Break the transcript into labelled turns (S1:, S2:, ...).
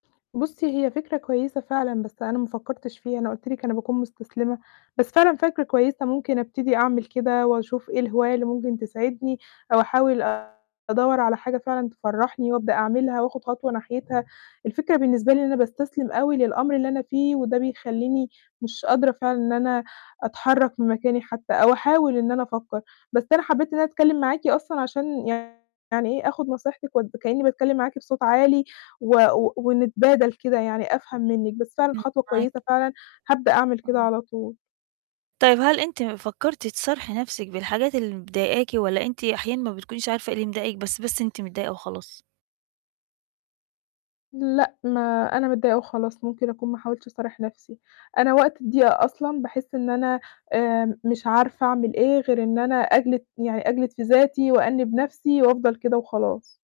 S1: بُصي، هي فكرة كويّسة فعلًا، بس أنا ما فكّرتش فيها، أنا قُلت لِك أنا باكون مُستسلِمة. بس فعلًا فكرة كويّسة، ممكن أبتدي أعمل كده وأشوف إيه الهواية اللي ممكن تسعِدني، أو أحاول أدوّر على حاجة فعلًا تفرّحني وأبدأ أعملها، وآخُد خطوة صناحيتها. الفكرة بالنسبة لي إن أنا باستسلِم أوي للأمر اللي أنا فيه، وده بيخلّيني مش قادرة فعلًا إن أنا أتحرك من مكاني حتى، أو أحاول إن أنا أفكّر. بس أنا حبّيت إن أنا أتكلّم معاكِ أصلًا عشان يعني إيه آخُد نصيحتك و كإني باتكلّم معاكِ بصوت عالي و و ونتبادل كده، يعني أفهم منك. بس فعلًا
S2: امم،
S1: خطوة
S2: معاكِ.
S1: كويّسة فعلًا، هابدأ أعمل كده
S2: آه.
S1: على طول.
S2: طيب هل أنتِ فكّرتي تصارحي نَفْسِك بالحاجات اللي مضايقاكِ، والّا أنتِ أحيانًا ما بتكونيش عارفة إيه اللي مضايقِك بس بس أنتِ متضايقة وخلاص؟
S1: لأ، ما أنا متضايقة وخلاص، ممكن أكون ما حاولتش أصارح نَفْسي. أنا وقت الضيقة أصلًا باحس إن أنا آمم، مش عارفة أعمل إيه غير إن أنا أجلد يعني أجلد في ذاتي، وأنّب نَفْسي، وأفضل كده وخلاص.